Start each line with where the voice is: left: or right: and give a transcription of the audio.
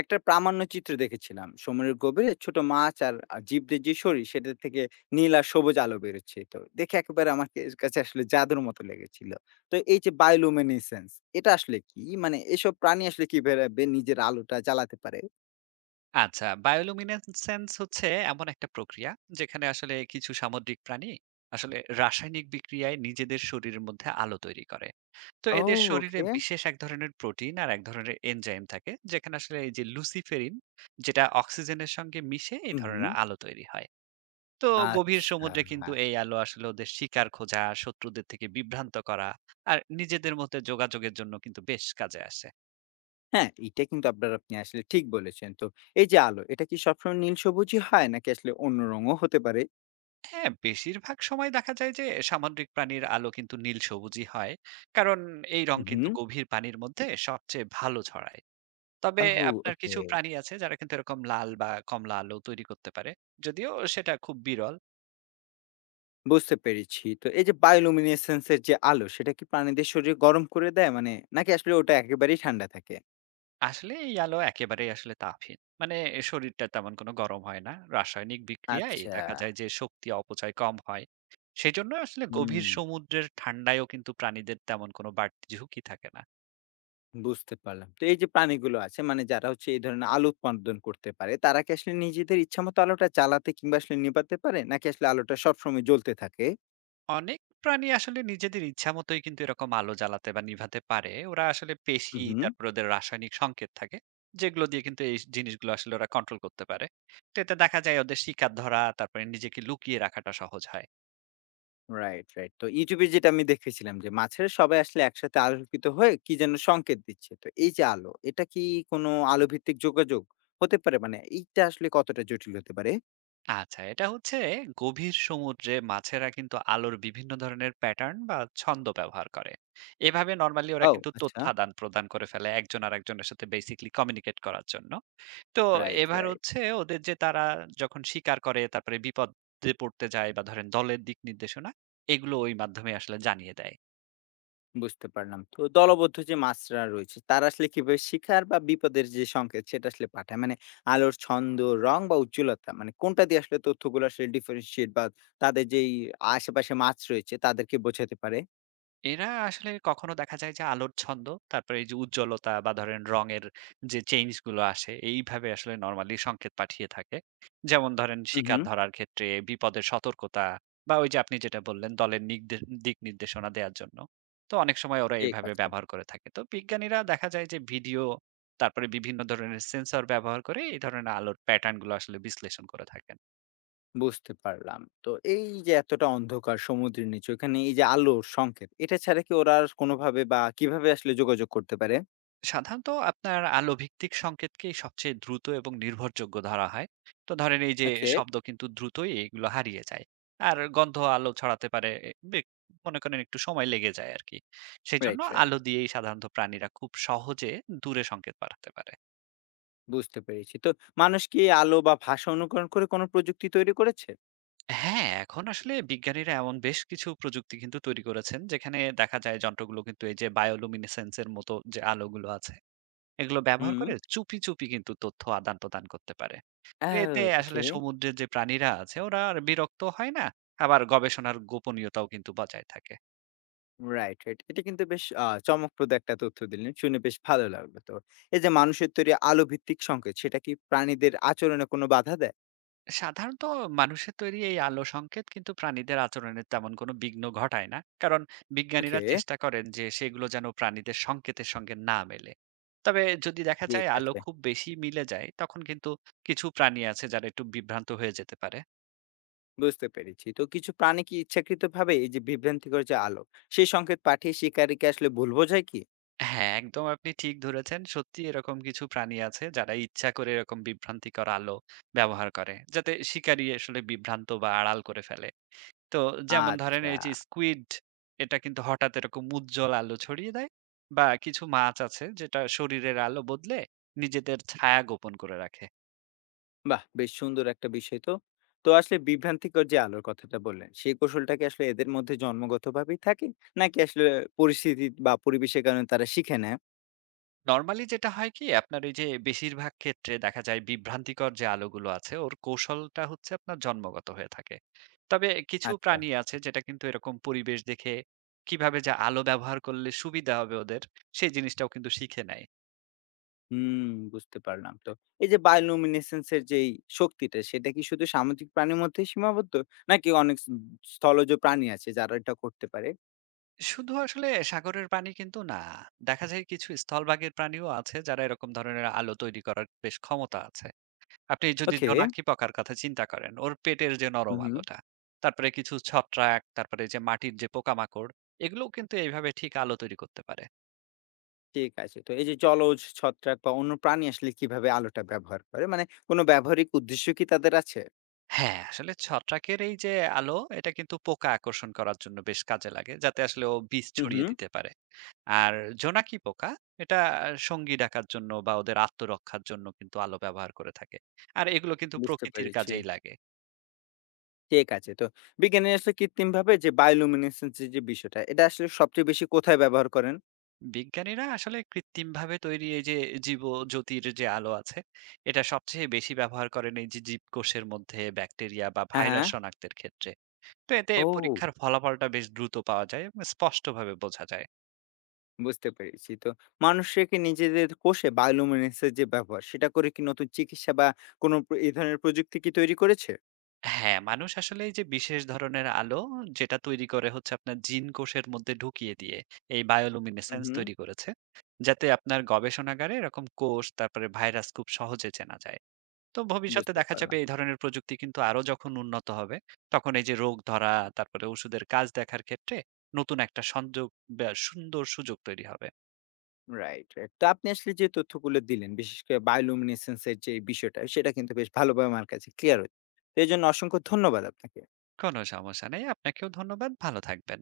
left: একটা প্রামাণ্য চিত্র দেখেছিলাম সমুদ্রের গভীরে ছোট মাছ আর আর জীবদের যে শরীর সেটা থেকে নীল আর সবুজ আলো বেরোচ্ছে। তো দেখে একেবারে আমার কাছে আসলে জাদুর মতো লেগেছিল। তো এই যে বায়োলুমিনেসেন্স, এটা আসলে কি? মানে এসব প্রাণী আসলে কি বেরাবে নিজের আলোটা জ্বালাতে পারে?
right: আচ্ছা, বায়োলুমিনেসেন্স হচ্ছে এমন একটা প্রক্রিয়া যেখানে আসলে কিছু সামুদ্রিক প্রাণী আসলে রাসায়নিক বিক্রিয়ায় নিজেদের শরীরের মধ্যে আলো তৈরি করে। তো
left: ও,
right: এদের শরীরে
left: ওকে।
right: বিশেষ এক ধরনের প্রোটিন আর এক ধরনের এনজাইম থাকে যেখানে আসলে এই যে লুসিফেরিন যেটা অক্সিজেনের সঙ্গে মিশে এই
left: হুম, হুম।
right: ধরনের আলো তৈরি হয়। তো গভীর
left: আচ্ছা।
right: সমুদ্রে কিন্তু এই আলো আসলে ওদের শিকার খোঁজা, শত্রুদের থেকে বিভ্রান্ত করা আর নিজেদের মধ্যে যোগাযোগের জন্য কিন্তু বেশ কাজে আসে।
left: হ্যাঁ, এটা কিন্তু আপনি আসলে ঠিক বলেছেন তো। এই যে আলো, এটা কি সবসময় নীল সবুজই হয় নাকি আসলে অন্য রঙও হতে পারে?
right: হ্যাঁ, বেশিরভাগ সময় দেখা যায় যে সামুদ্রিক প্রাণীর আলো কিন্তু নীল সবুজই হয়। কারণ এই রং
left: হুম,
right: কিন্তু
left: হুম।
right: গভীর পানির মধ্যে সবচেয়ে ভালো ছড়ায়। তবে
left: ও,
right: আপনার
left: ওকে।
right: কিছু প্রাণী আছে যারা কিন্তু এরকম লাল বা কমলা আলো তৈরি করতে পারে। যদিও সেটা খুব বিরল।
left: বুঝতে পেরেছি। তো এই যে বায়োলুমিনেসেন্স এর যে আলো, সেটা কি প্রাণীদের শরীর গরম করে দেয়? মানে, নাকি আসলে ওটা একেবারেই ঠান্ডা থাকে?
right: আসলে এই আলো একেবারেই আসলে তাপহীন। মানে শরীরটা তেমন কোনো গরম হয় না। রাসায়নিক বিক্রিয়ায়
left: আচ্ছা।
right: দেখা যায় যে শক্তি অপচয় কম হয়। সেজন্য আসলে
left: হুম,
right: গভীর সমুদ্রের ঠান্ডায়ও কিন্তু প্রাণীদের তেমন কোনো বাড়তি ঝুঁকি থাকে না।
left: বুঝতে পারলাম। তো এই যে প্রাণীগুলো আছে, মানে যারা হচ্ছে এই ধরনের আলো উৎপাদন করতে পারে, তারা কি আসলে নিজেদের ইচ্ছামত আলোটা জ্বালাতে কিংবা আসলে নেভাতে পারে? নাকি আসলে আলোটা সবসময় জ্বলতে থাকে?
right: অনেক প্রাণী আসলে নিজেদের ইচ্ছা মতোই কিন্তু এরকম আলো জ্বালাতে বা নিভাতে পারে। ওরা আসলে
left: হু,
right: পেশি,
left: হু।
right: তারপর ওদের রাসায়নিক সংকেত থাকে। যেগুলো দিয়ে কিন্তু এই জিনিসগুলো আসলে ওরা কন্ট্রোল করতে পারে। তো এতে দেখা যায় ওদের শিকার ধরা, তারপরে নিজেকে লুকিয়ে রাখাটা সহজ হয়।
left: Right, right. তো YouTube এ যেটা আমি দেখেছিলাম যে মাছেরা সবাই আসলে একসাথে আলোকিত হয়ে কি যেন সংকেত দিচ্ছে। তো এই যে আলো, এটা কি কোনো আলোভিত্তিক যোগাযোগ হতে পারে? মানে এইটা আসলে কতটা জটিল হতে পারে?
right: আচ্ছা, এটা হচ্ছে গভীর সমুদ্রে মাছেরা কিন্তু আলোর বিভিন্ন ধরনের প্যাটার্ন বা ছন্দ ব্যবহার করে। এভাবে নরমালি ওরা
left: ও!
right: কিন্তু তথ্য
left: আচ্ছা।
right: আদান-প্রদান করে ফেলে একজন আরেকজনের সাথে বেসিক্যালি কমিউনিকেট করার জন্য। তো
left: রাইট,
right: এবার
left: রাইট।
right: হচ্ছে ওদের যে তারা যখন স্বীকার করে তারপরে বিপদে পড়তে যায় বা ধরেন দলের দিক নির্দেশনা, এগুলো ওই মাধ্যমে আসলে জানিয়ে দেয়।
left: বুঝতে পারলাম। তো দলবদ্ধ যে মাছরা রয়েছে, তারা আসলে কিভাবে শিকার বা বিপদের যে সংকেত সেটা আসলে পাঠায়? মানে আলোর ছন্দ, রং বা উজ্জ্বলতা, মানে কোনটা দিয়ে আসলে তথ্যগুলো আসলে ডিফারেনশিয়েট বা তাদের যেই আশেপাশে মাছ রয়েছে তাদেরকে বোঝাতে পারে?
right: এরা আসলে কখনো দেখা যায় যে আলোর ছন্দ, তারপরে এই যে উজ্জ্বলতা বা ধরেন রঙের যে চেঞ্জ গুলো আসে, এইভাবে আসলে নরমালি সংকেত পাঠিয়ে থাকে। যেমন ধরেন
left: হু, হু।
right: শিকার ধরার ক্ষেত্রে, বিপদের সতর্কতা বা ওই যে আপনি যেটা বললেন দলের নিগদে দিক নির্দেশনা দেওয়ার জন্য। তো অনেক সময় ওরা
left: ঠিক
right: এইভাবে
left: আছে।
right: ব্যবহার করে থাকে। তো বিজ্ঞানীরা দেখা যায় যে ভিডিও, তারপরে বিভিন্ন ধরনের সেন্সর ব্যবহার করে এই ধরনের আলোর প্যাটার্ন গুলো আসলে বিশ্লেষণ করে থাকেন।
left: বুঝতে পারলাম। তো এই যে এতটা অন্ধকার সমুদ্রের নিচে, ওখানে এই যে আলোর সংকেত, এটা ছাড়া কি ওরা আর কোনোভাবে বা কিভাবে আসলে যোগাযোগ করতে পারে?
right: সাধারণত আপনার আলো ভিত্তিক সংকেতকেই সবচেয়ে দ্রুত এবং নির্ভরযোগ্য ধরা হয়। তো ধরেন এই যে
left: ওকে।
right: শব্দ কিন্তু দ্রুতই এগুলো হারিয়ে যায়, আর গন্ধ আলো ছড়াতে পারে মনে করেন একটু সময় লেগে যায় আর কি। সেই জন্য
left: রাইট, রাইট।
right: আলো দিয়েই সাধারণত প্রাণীরা খুব সহজে দূরে সংকেত পাঠাতে পারে।
left: বুঝতে পেরেছি। তো মানুষ কি আলো বা ভাষা অনুকরণ করে কোনো প্রযুক্তি তৈরি করেছে?
right: হ্যাঁ, এখন আসলে বিজ্ঞানীরা এমন বেশ কিছু প্রযুক্তি কিন্তু তৈরি করেছেন যেখানে দেখা যায় যন্ত্রগুলো কিন্তু এই যে বায়োলুমিনেসেন্সের মতো যে আলোগুলো আছে এগুলো ব্যবহার
left: হুম।
right: করে চুপি চুপি কিন্তু তথ্য আদান-প্রদান করতে পারে।
left: ও,
right: তো এতে আসলে
left: ওকে।
right: সমুদ্রের যে প্রাণীরা আছে ওরা আর বিরক্ত হয় না, আবার গবেষণার গোপনীয়তাও কিন্তু বজায় থাকে।
left: Right, right. এটা কিন্তু বেশ চমকপ্রদ একটা তথ্য দিলেন। শুনে বেশ ভালো লাগলো তো। এই যে মানুষের তৈরি আলো ভিত্তিক সংকেত, সেটা কি প্রাণীদের আচরণে কোনো বাধা দেয়?
right: সাধারণত মানুষের তৈরি এই আলো সংকেত কিন্তু প্রাণীদের আচরণের তেমন কোনো বিঘ্ন ঘটায় না। কারণ বিজ্ঞানীরা
left: ওকে,
right: চেষ্টা করেন যে সেগুলো যেন প্রাণীদের সংকেতের সঙ্গে না মেলে। তবে যদি দেখা
left: ঠিক
right: যায় আলো
left: আছে।
right: খুব বেশি মিলে যায় তখন কিন্তু কিছু প্রাণী আছে যারা একটু বিভ্রান্ত হয়ে যেতে পারে।
left: বুঝতে পেরেছি। তো কিছু প্রাণী কি ইচ্ছাকৃতভাবে এই যে বিভ্রান্তিকর যে আলো, সেই সংকেত পাঠিয়ে শিকারীকে আসলে ভুল বোঝায় কি?
right: হ্যাঁ, একদম আপনি ঠিক ধরেছেন। সত্যিই এরকম কিছু প্রাণী আছে যারা ইচ্ছা করে এরকম বিভ্রান্তিকর আলো ব্যবহার করে। যাতে শিকারী আসলে বিভ্রান্ত বা আড়াল করে ফেলে। তো যেমন ধরেন
left: আচ্ছা,
right: এই যে স্কুইড, এটা কিন্তু হঠাৎ এরকম উজ্জ্বল আলো ছড়িয়ে দেয় বা কিছু মাছ আছে যেটা শরীরের আলো বদলে নিজেদের ছায়া গোপন করে রাখে।
left: বাহ! বেশ সুন্দর একটা বিষয় তো। তো আসলে বিভ্রান্তিকর যে আলোর কথাটা বললেন, সেই কৌশলটা কি আসলে এদের মধ্যে জন্মগতভাবেই থাকে? নাকি আসলে পরিস্থিতি বা পরিবেশের কারণে তারা শিখে নেয়?
right: নরমালি যেটা হয় কি আপনার এই যে বেশিরভাগ ক্ষেত্রে দেখা যায় বিভ্রান্তিকর যে আলোগুলো আছে ওর কৌশলটা হচ্ছে আপনার জন্মগত হয়ে থাকে। তবে কিছু
left: আচ্ছা,
right: প্রাণী আছে যেটা কিন্তু এরকম পরিবেশ দেখে কিভাবে যে আলো ব্যবহার করলে সুবিধা হবে ওদের সেই জিনিসটাও কিন্তু শিখে নেয়।
left: হুম, বুঝতে পারলাম তো। এই যে বায়োলুমিনেসেন্স এর যেই শক্তিটা, সেটা কি শুধু সামুদ্রিক প্রাণীর মধ্যেই সীমাবদ্ধ? নাকি অনেক স্থলজ প্রাণী আছে যারা এটা করতে পারে?
right: শুধু আসলে সাগরের প্রাণী কিন্তু না। দেখা যায় কিছু স্থলভাগের প্রাণীও আছে যারা এরকম ধরনের আলো তৈরি করার বেশ ক্ষমতা আছে। আপনি যদি
left: ওকে,
right: জোনাকি পোকার কথা চিন্তা করেন, ওর পেটের যে নরম
left: হুম।
right: আলোটা, তারপরে কিছু ছত্রাক, তারপরে যে মাটির যে পোকামাকড়, এগুলোও কিন্তু এইভাবে ঠিক আলো তৈরি করতে পারে।
left: ঠিক আছে। তো এই যে জলজ ছত্রাক বা অন্য প্রাণী আসলে কিভাবে আলোটা ব্যবহার করে? মানে কোনো ব্যবহারিক উদ্দেশ্য কি তাদের আছে?
right: হ্যাঁ, আসলে ছত্রাকের এই যে আলো, এটা কিন্তু পোকা আকর্ষণ করার জন্য বেশ কাজে লাগে, যাতে আসলে ও বিষ
left: হুম,
right: ছড়িয়ে
left: হুম।
right: দিতে পারে। আর জোনাকি পোকা, এটা সঙ্গী ডাকার জন্য বা ওদের আত্মরক্ষার জন্য কিন্তু আলো ব্যবহার করে থাকে। আর এগুলো কিন্তু
left: বুঝতে
right: প্রকৃতির
left: পেরেছি।
right: কাজেই লাগে।
left: ঠিক আছে। তো বিজ্ঞানীরা আসলে কৃত্রিমভাবে যে বায়োলুমিনেসেন্স এর যে বিষয়টা, এটা আসলে সবচেয়ে বেশি কোথায় ব্যবহার করেন?
right: বিজ্ঞানীরা আসলে কৃত্রিমভাবে তৈরি এই যে জীব জ্যোতির যে আলো আছে এটা সবচেয়ে বেশি ব্যবহার করেন এই যে জীবকোষের মধ্যে ব্যাকটেরিয়া বা
left: হ্যাঁ,
right: ভাইরাস
left: হ্যাঁ।
right: শনাক্তের ক্ষেত্রে। তো এতে
left: ও!
right: পরীক্ষার ফলাফলটা বেশ দ্রুত পাওয়া যায় এবং স্পষ্টভাবে বোঝা যায়।
left: বুঝতে পেরেছি। তো মানুষরা কি নিজেদের কোষে বায়োলুমিনেসেন্স এর যে ব্যবহার, সেটা করে কি নতুন চিকিৎসা বা কোনো এই ধরনের প্রযুক্তি কি তৈরি করেছে?
right: হ্যাঁ, মানুষ আসলে এই যে বিশেষ ধরনের আলো যেটা তৈরি করে হচ্ছে আপনার জিন কোষের মধ্যে ঢুকিয়ে দিয়ে এই
left: হুম,
right: বায়োলুমিনেসেন্স
left: হুম।
right: তৈরি করেছে যাতে আপনার গবেষণাগারে এরকম কোষ তারপরে ভাইরাস খুব সহজে চেনা যায়। তো ভবিষ্যতে
left: বুঝতে
right: দেখা যাবে
left: পারলাম।
right: এই ধরনের প্রযুক্তি কিন্তু আরো যখন উন্নত হবে, তখন এই যে রোগ ধরা, তারপরে ওষুধের কাজ দেখার ক্ষেত্রে নতুন একটা সংযোগ বা সুন্দর সুযোগ তৈরি হবে।
left: Right, right. তো আপনি আসলে যে তথ্যগুলো দিলেন, বিশেষ করে বায়োলুমিনেসেন্স এর যে বিষয়টা, সেটা কিন্তু বেশ ভালোভাবে আমার কাছে ক্লিয়ার হয়েছে। তো এজন্য অসংখ্য ধন্যবাদ আপনাকে।
right: কোনো সমস্যা নেই। আপনাকেও ধন্যবাদ। ভালো থাকবেন।